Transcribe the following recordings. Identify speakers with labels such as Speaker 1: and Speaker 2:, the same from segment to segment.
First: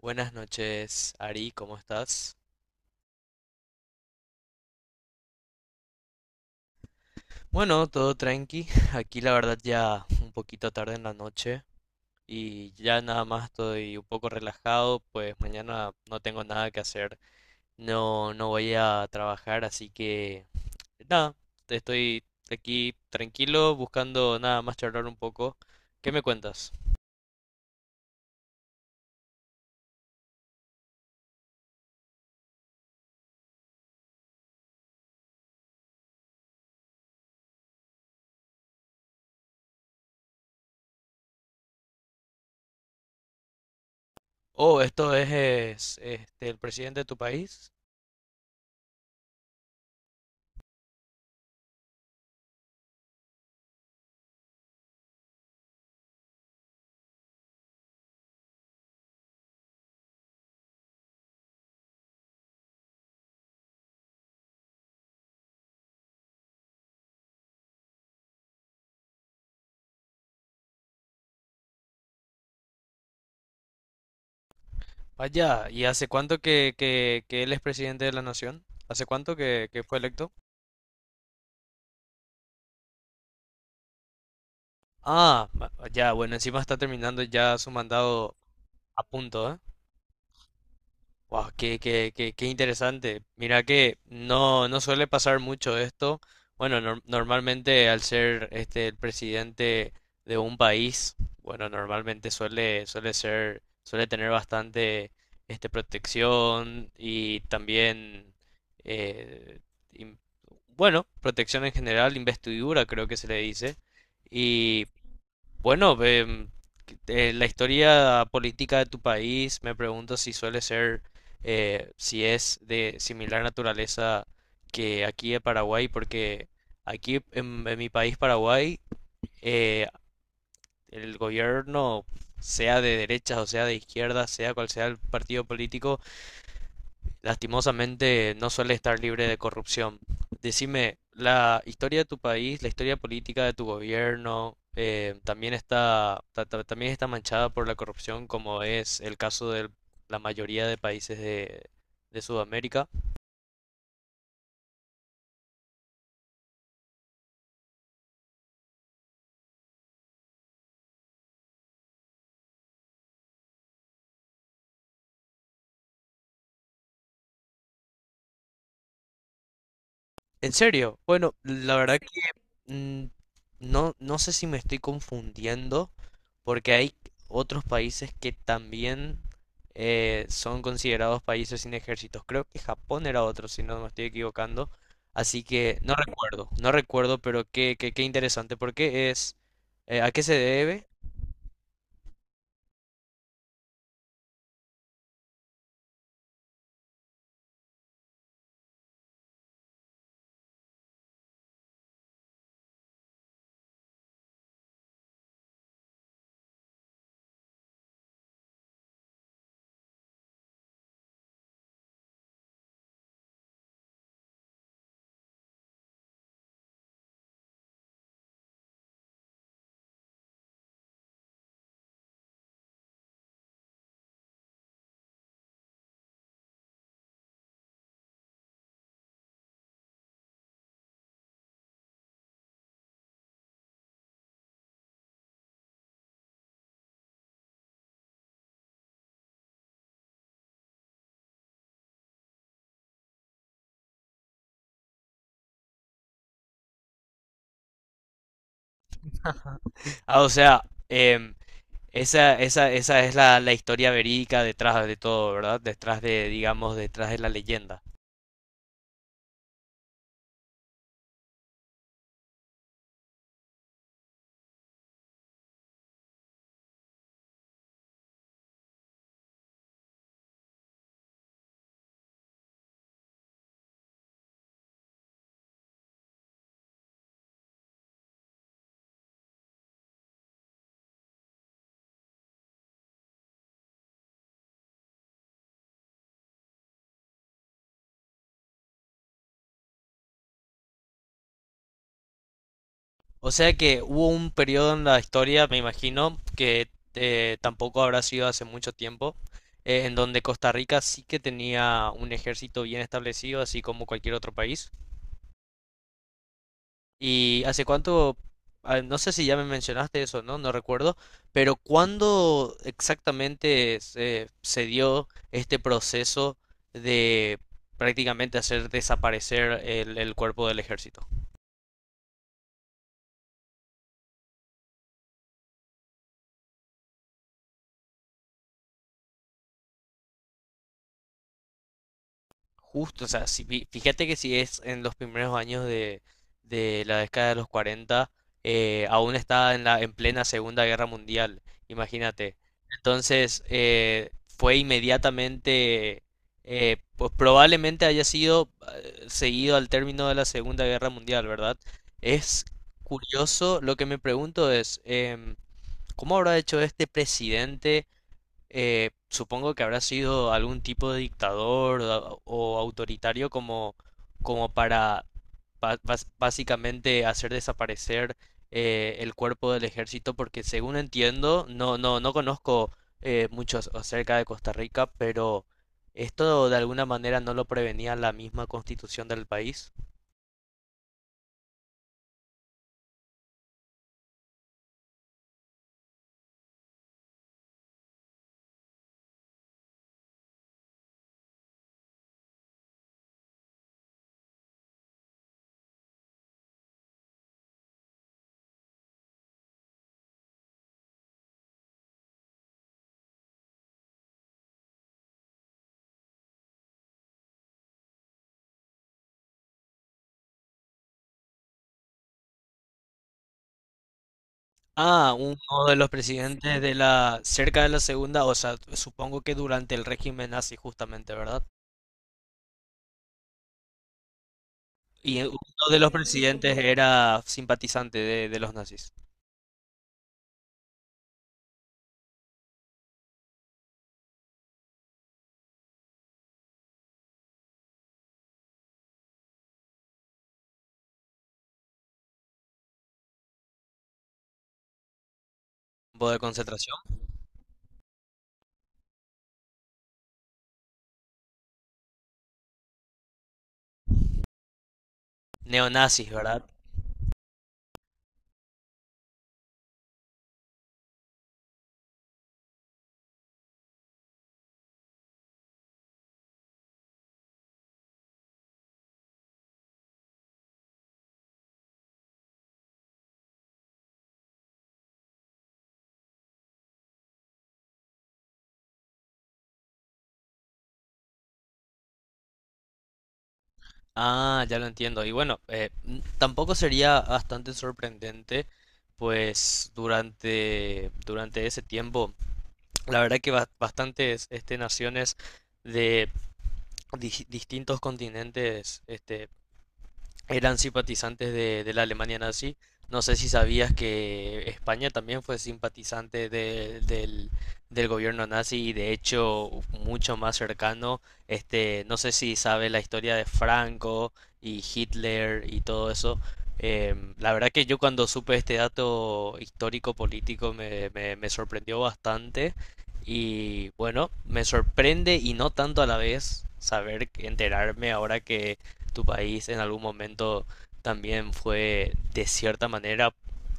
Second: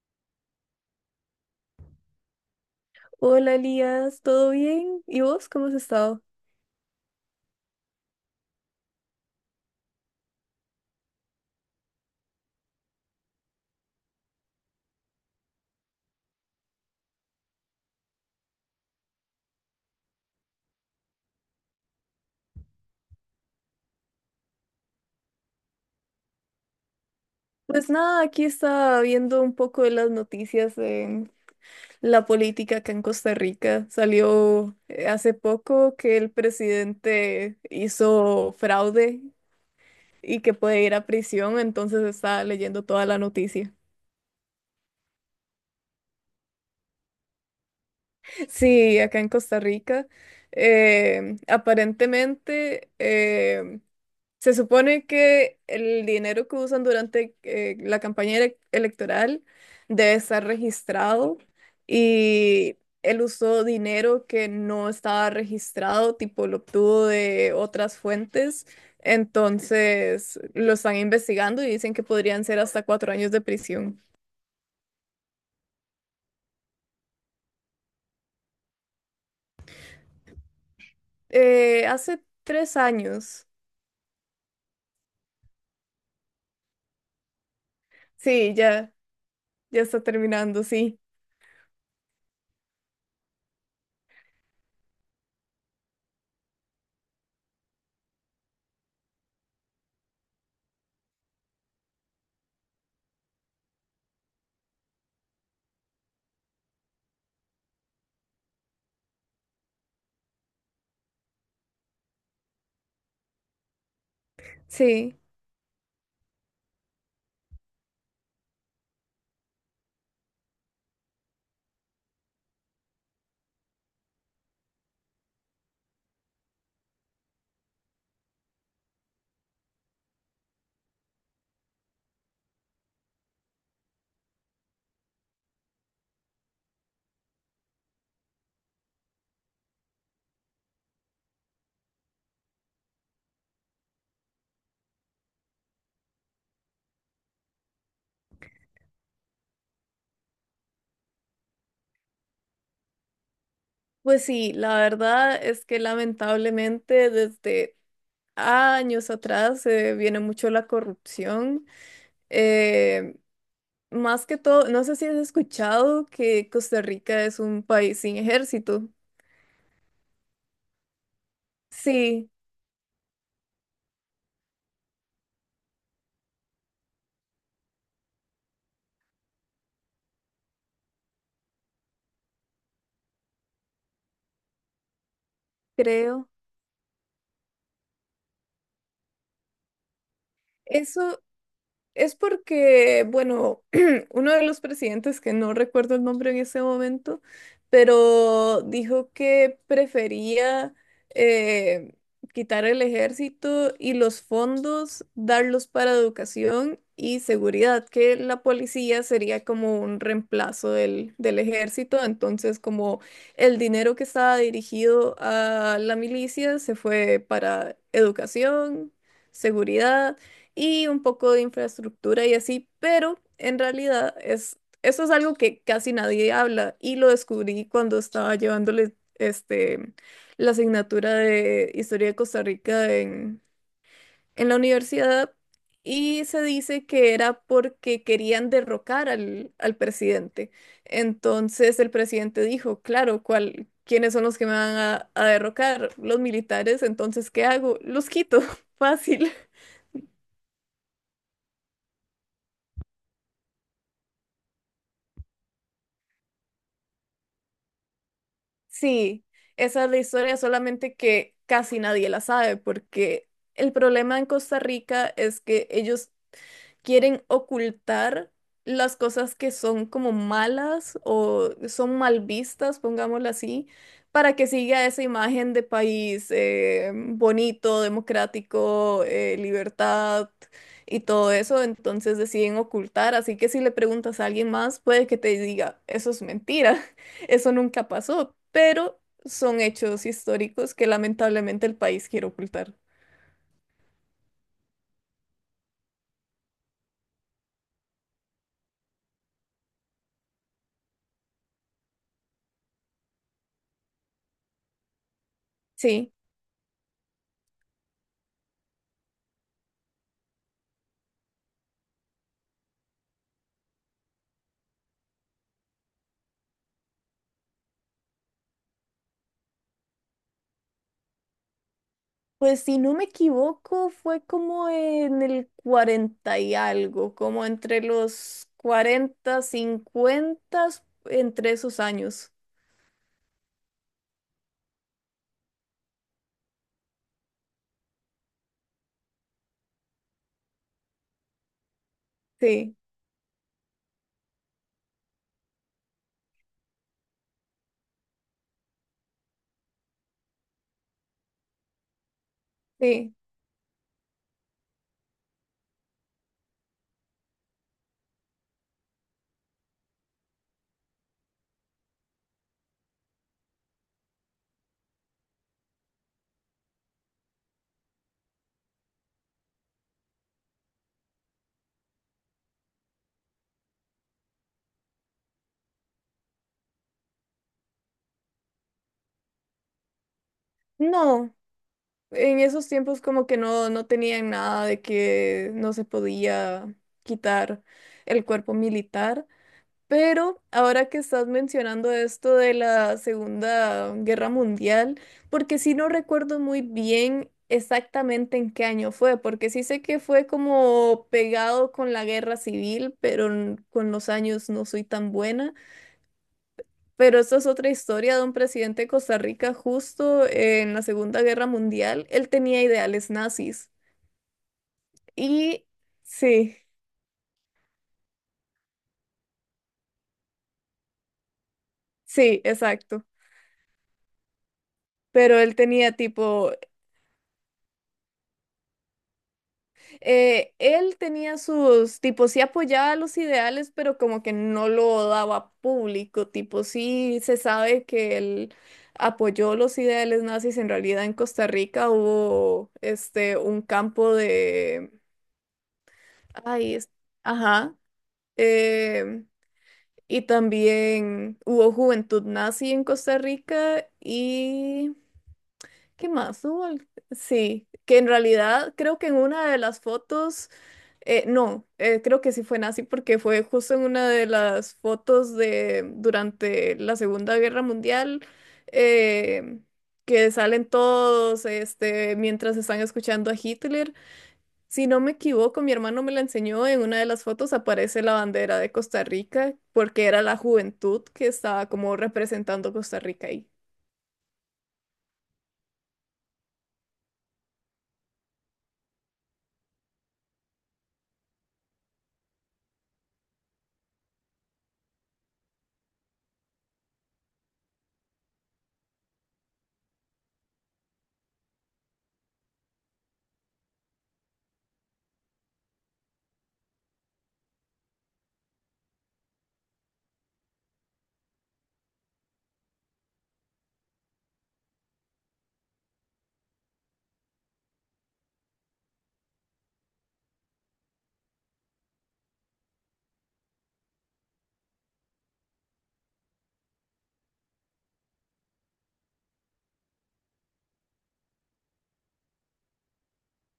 Speaker 1: Buenas noches, Ari, ¿cómo estás?
Speaker 2: Hola Elías, ¿todo bien? ¿Y vos cómo has estado?
Speaker 1: Bueno, todo tranqui. Aquí la verdad ya un poquito tarde en la noche y ya nada más estoy un poco relajado, pues mañana no tengo nada que hacer. No, no voy a trabajar, así que nada, estoy aquí tranquilo buscando nada más charlar un poco. ¿Qué me cuentas?
Speaker 2: Pues nada, aquí estaba viendo un poco de las noticias de la política acá en Costa Rica. Salió hace poco que el presidente hizo fraude y que puede ir a prisión, entonces estaba leyendo toda la noticia.
Speaker 1: Oh, esto es, este, el presidente de tu país.
Speaker 2: Sí, acá en Costa Rica. Aparentemente, se supone que el dinero que usan durante la electoral debe estar registrado y él usó dinero que no estaba registrado, tipo lo obtuvo de otras fuentes, entonces lo están investigando y dicen que podrían ser hasta 4 años de prisión.
Speaker 1: Vaya, ¿y hace cuánto que él es presidente de la nación? ¿Hace cuánto que, fue electo?
Speaker 2: Hace 3 años,
Speaker 1: Ya, bueno, encima está terminando ya su mandado
Speaker 2: sí, ya,
Speaker 1: a punto, ¿eh?
Speaker 2: ya está terminando, sí,
Speaker 1: Wow, qué interesante. Mira que no, no suele pasar mucho esto. Bueno, normalmente al ser este el presidente de un país, bueno, normalmente suele tener bastante este protección y también eh, im- bueno, protección en general, investidura creo que se le dice. Y
Speaker 2: sí.
Speaker 1: bueno, la historia política de tu país, me pregunto si suele ser, si es de similar naturaleza que aquí en Paraguay, porque aquí en mi país, Paraguay, eh, el gobierno, sea de derechas o sea de izquierdas, sea cual sea el partido político, lastimosamente no suele estar libre de corrupción. Decime, la historia de tu país, la historia política de tu gobierno, también está, también está manchada por la corrupción, como es el caso de la mayoría de países de Sudamérica.
Speaker 2: Pues sí, la verdad es que lamentablemente desde años atrás viene mucho la corrupción. Eh, Más que todo, no sé si has escuchado que Costa Rica es un país sin ejército.
Speaker 1: ¿En serio? Bueno, la verdad
Speaker 2: Sí,
Speaker 1: mm, no, no sé si me estoy confundiendo, porque hay otros países que también son considerados países sin ejércitos. Creo que Japón era otro, si no me estoy equivocando. Así que
Speaker 2: creo.
Speaker 1: no recuerdo, pero qué interesante. ¿Por qué es? ¿A qué se debe?
Speaker 2: Eso, es porque, bueno, uno de los presidentes, que no recuerdo el nombre en ese momento, pero dijo que prefería eh, quitar el ejército y los fondos, darlos para educación y seguridad, que la policía sería como un reemplazo del ejército. Entonces, como el dinero que estaba dirigido a la milicia se fue para educación, seguridad y un poco de infraestructura y así, pero en realidad es, eso es algo que casi nadie habla y lo descubrí cuando estaba llevándole este, la asignatura de Historia de Costa Rica en la universidad y se dice que era porque querían derrocar al presidente. Entonces el presidente dijo, claro, ¿cuál? ¿Quiénes son los que me van a derrocar? Los militares, entonces, ¿qué hago? Los quito, fácil.
Speaker 1: Ah, o sea, em, esa es la historia verídica detrás de todo, ¿verdad? Detrás de, digamos, detrás de la leyenda.
Speaker 2: Sí, esa es la historia, solamente que casi nadie la sabe, porque el problema en Costa Rica es que ellos quieren ocultar las cosas que son como malas o son mal vistas, pongámoslo así, para que siga esa imagen de país bonito, democrático, libertad y todo eso. Entonces deciden ocultar. Así que si le preguntas a alguien más, puede que te diga, eso es mentira, eso nunca pasó, pero son hechos históricos que lamentablemente el país quiere ocultar.
Speaker 1: O sea que hubo un periodo en la historia, me imagino, que tampoco habrá sido hace mucho tiempo, en donde Costa Rica sí que tenía un ejército bien establecido, así como cualquier otro país.
Speaker 2: Sí.
Speaker 1: ¿Y hace cuánto? No sé si ya me mencionaste eso, ¿no? No recuerdo, pero ¿cuándo exactamente se dio este proceso de prácticamente hacer desaparecer el cuerpo del ejército?
Speaker 2: Pues si no me equivoco, fue como en el 40 y algo, como entre los 40, 50, entre esos años.
Speaker 1: Justo, o sea, fíjate que si es en los primeros años de la década de los 40, aún está en en plena Segunda Guerra Mundial, imagínate.
Speaker 2: Sí,
Speaker 1: Entonces, fue inmediatamente, pues probablemente haya sido seguido al término de la Segunda Guerra Mundial, ¿verdad? Es
Speaker 2: sí.
Speaker 1: curioso, lo que me pregunto es, em, ¿cómo habrá hecho este presidente? Eh, supongo que habrá sido algún tipo de dictador o autoritario como, como para básicamente hacer desaparecer el cuerpo del ejército, porque según entiendo, no conozco mucho acerca de Costa Rica, pero esto de alguna manera no lo prevenía la misma constitución del país.
Speaker 2: No, en esos tiempos como que no, no tenían nada de que no se podía quitar el cuerpo militar. Pero ahora que estás mencionando esto de la Segunda Guerra Mundial, porque sí no recuerdo muy bien exactamente en qué año fue, porque sí sé que fue como pegado con la guerra civil, pero con los años no soy tan buena. Pero esta es otra historia de un presidente de Costa Rica justo en la Segunda Guerra Mundial. Él tenía ideales nazis.
Speaker 1: Ah, uno
Speaker 2: Y
Speaker 1: de los
Speaker 2: sí,
Speaker 1: presidentes de la, cerca de la segunda, o sea, supongo que durante el régimen nazi justamente, ¿verdad?
Speaker 2: sí, exacto.
Speaker 1: Y uno
Speaker 2: Pero él
Speaker 1: de los
Speaker 2: tenía tipo
Speaker 1: presidentes era simpatizante de los nazis.
Speaker 2: él tenía sus, tipo, sí apoyaba los ideales, pero como que no lo daba público, tipo, sí se sabe que él apoyó los ideales nazis, en realidad en Costa Rica hubo, este, un campo de,
Speaker 1: Campo de
Speaker 2: ay,
Speaker 1: concentración.
Speaker 2: ajá, eh, y también hubo juventud nazi en Costa Rica y, ¿qué
Speaker 1: Neonazis, ¿verdad?
Speaker 2: más hubo? Sí, que en realidad creo que en una de las fotos. No, creo que sí fue nazi porque fue justo en una de las fotos de durante la Segunda Guerra Mundial, eh, que salen todos este, mientras están escuchando a Hitler. Si no me equivoco, mi hermano me la enseñó, en una de las fotos aparece la bandera de Costa Rica porque era la juventud que estaba como representando Costa Rica ahí.
Speaker 1: Ah, ya lo entiendo. Y bueno, tampoco sería bastante sorprendente, pues durante ese tiempo, la verdad que bastantes este, naciones de distintos continentes este, eran simpatizantes de la Alemania nazi. No sé si sabías que España también fue simpatizante del, del gobierno nazi y de hecho mucho más cercano. Este, no sé si sabes la historia de Franco y Hitler y todo eso. Em, la verdad que yo cuando supe este dato histórico político me sorprendió bastante y bueno, me sorprende y no tanto a la vez saber, enterarme ahora que tu país en algún momento también fue de cierta manera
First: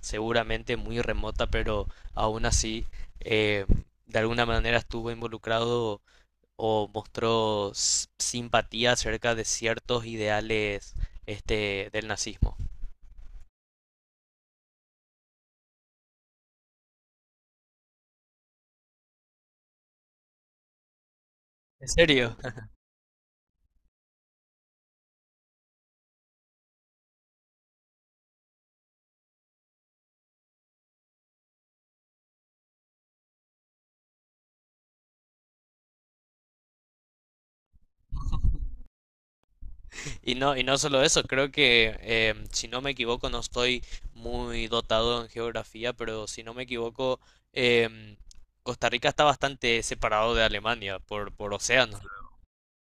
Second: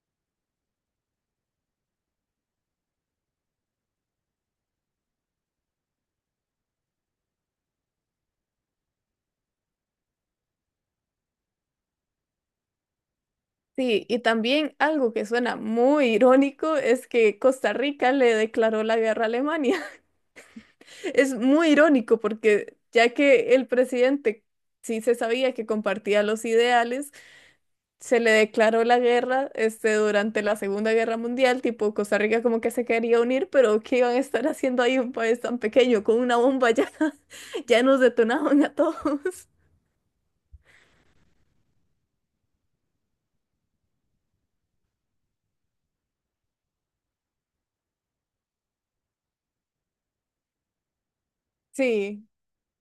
Speaker 1: seguramente muy remota, pero aún así eh, de alguna manera estuvo involucrado o mostró simpatía acerca de ciertos ideales este del nazismo.
Speaker 2: Sí, y también algo que suena muy irónico es que Costa Rica le declaró la guerra a Alemania. Es muy
Speaker 1: ¿En
Speaker 2: irónico
Speaker 1: serio?
Speaker 2: porque ya que el presidente sí se sabía que compartía los ideales, se le declaró la guerra este, durante la Segunda Guerra Mundial, tipo Costa Rica como que se quería unir, pero ¿qué iban a estar haciendo ahí un país tan pequeño con una bomba ya? Ya nos detonaban a todos.
Speaker 1: Y no solo eso, creo que si no me equivoco, no estoy muy dotado en geografía, pero si no me equivoco, em, Costa Rica está bastante separado de Alemania por océanos.
Speaker 2: Sí,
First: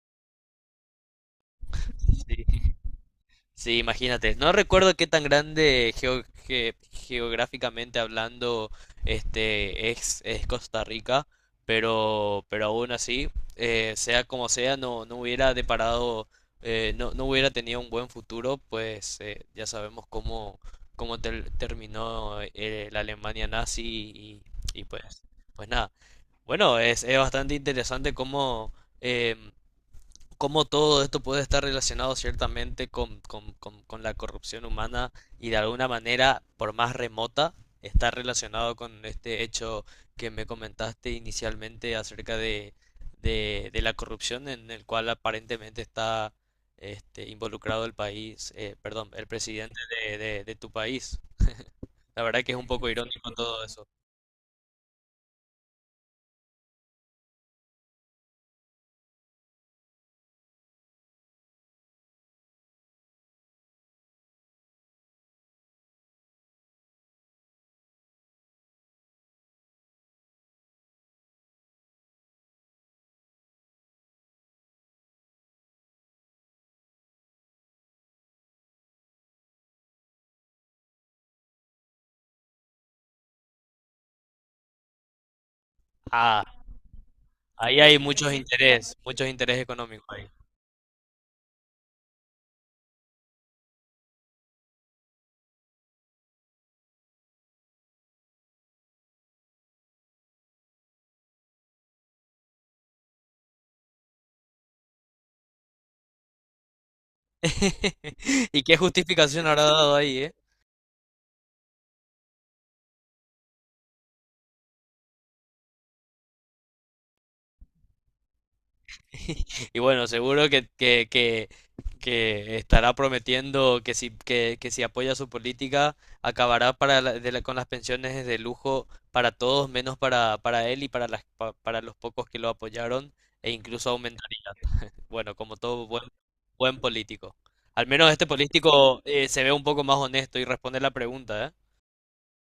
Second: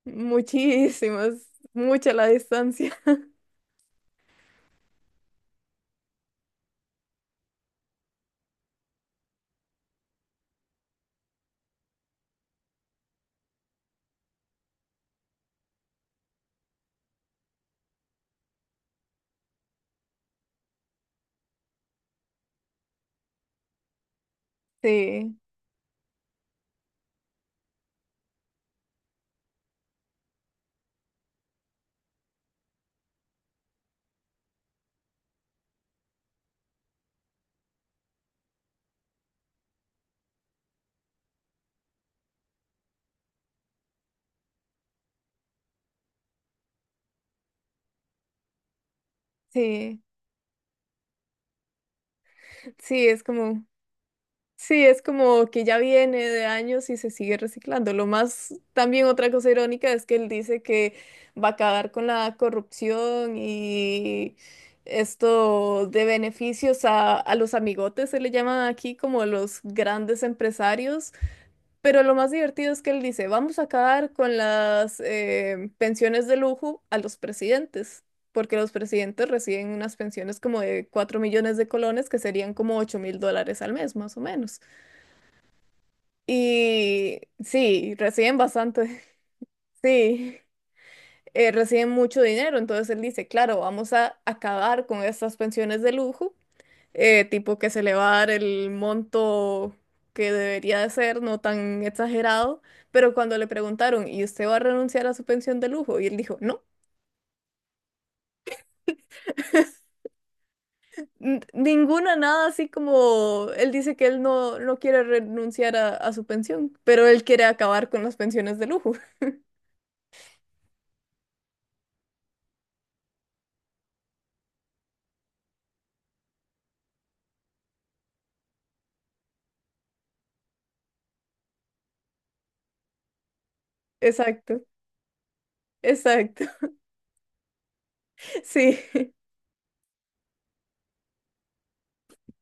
Speaker 2: muchísimas, mucha la
Speaker 1: Sí.
Speaker 2: distancia.
Speaker 1: Sí, imagínate. No recuerdo qué tan grande geográficamente hablando este es Costa Rica, pero aún así, sea como sea, no, no hubiera deparado, no, no hubiera tenido un buen futuro, pues ya sabemos cómo, cómo terminó la Alemania nazi y pues,
Speaker 2: Sí,
Speaker 1: pues nada. Bueno, es bastante interesante cómo... em, cómo todo esto puede estar relacionado ciertamente con, con la corrupción humana y de alguna manera, por más remota, está relacionado con este hecho que me comentaste inicialmente acerca de, de la corrupción en el cual aparentemente está este, involucrado el país, perdón, el presidente
Speaker 2: sí,
Speaker 1: de, de tu país. La verdad que es un poco
Speaker 2: sí, es
Speaker 1: irónico todo
Speaker 2: como...
Speaker 1: eso.
Speaker 2: Sí, es como que ya viene de años y se sigue reciclando. Lo más, también otra cosa irónica es que él dice que va a acabar con la corrupción y esto de beneficios a los amigotes, se le llaman aquí como los grandes empresarios. Pero lo más divertido es que él dice, vamos a acabar con las pensiones de lujo a los presidentes. Porque los presidentes reciben unas pensiones como de 4 millones de colones, que serían como 8000 dólares al mes, más o menos.
Speaker 1: Ah,
Speaker 2: Y
Speaker 1: ahí
Speaker 2: sí,
Speaker 1: hay
Speaker 2: reciben bastante,
Speaker 1: muchos intereses económicos ahí.
Speaker 2: sí, reciben mucho dinero. Entonces él dice, claro, vamos a acabar con estas pensiones de lujo, tipo que se le va a dar el monto que debería de ser, no tan exagerado. Pero cuando le preguntaron, ¿y usted va a renunciar a su pensión de lujo? Y él dijo, no,
Speaker 1: ¿Y qué justificación habrá dado ahí, eh?
Speaker 2: ninguna, nada así como él dice que él no, no quiere renunciar a su pensión, pero él quiere acabar con las pensiones de lujo.
Speaker 1: Y bueno, seguro que estará prometiendo que si apoya su política, acabará para con las pensiones de lujo para todos, menos para él y para, las, para los pocos que lo apoyaron, e incluso aumentar,
Speaker 2: Exacto,
Speaker 1: bueno, como todo buen,
Speaker 2: exacto,
Speaker 1: buen político. Al menos este
Speaker 2: sí.
Speaker 1: político se ve un poco más honesto y responde la pregunta, ¿eh?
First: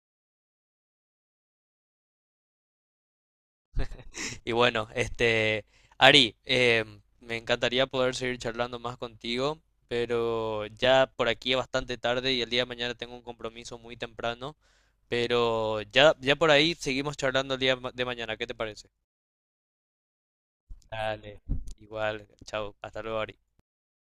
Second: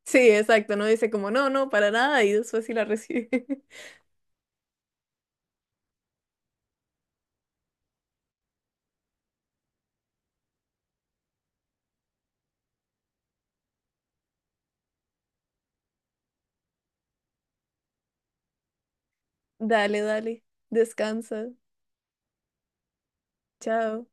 Speaker 2: Sí, exacto, no dice como no, no, para nada y después sí la recibe.
Speaker 1: Y bueno, este, Ari, me encantaría poder seguir charlando más contigo, pero ya por aquí es bastante tarde y el día de mañana tengo un compromiso muy temprano, pero ya, ya por ahí seguimos charlando el día de mañana, ¿qué te parece?
Speaker 2: Dale, dale, descansa,
Speaker 1: Dale, igual, chao, hasta luego, Ari.
Speaker 2: chao.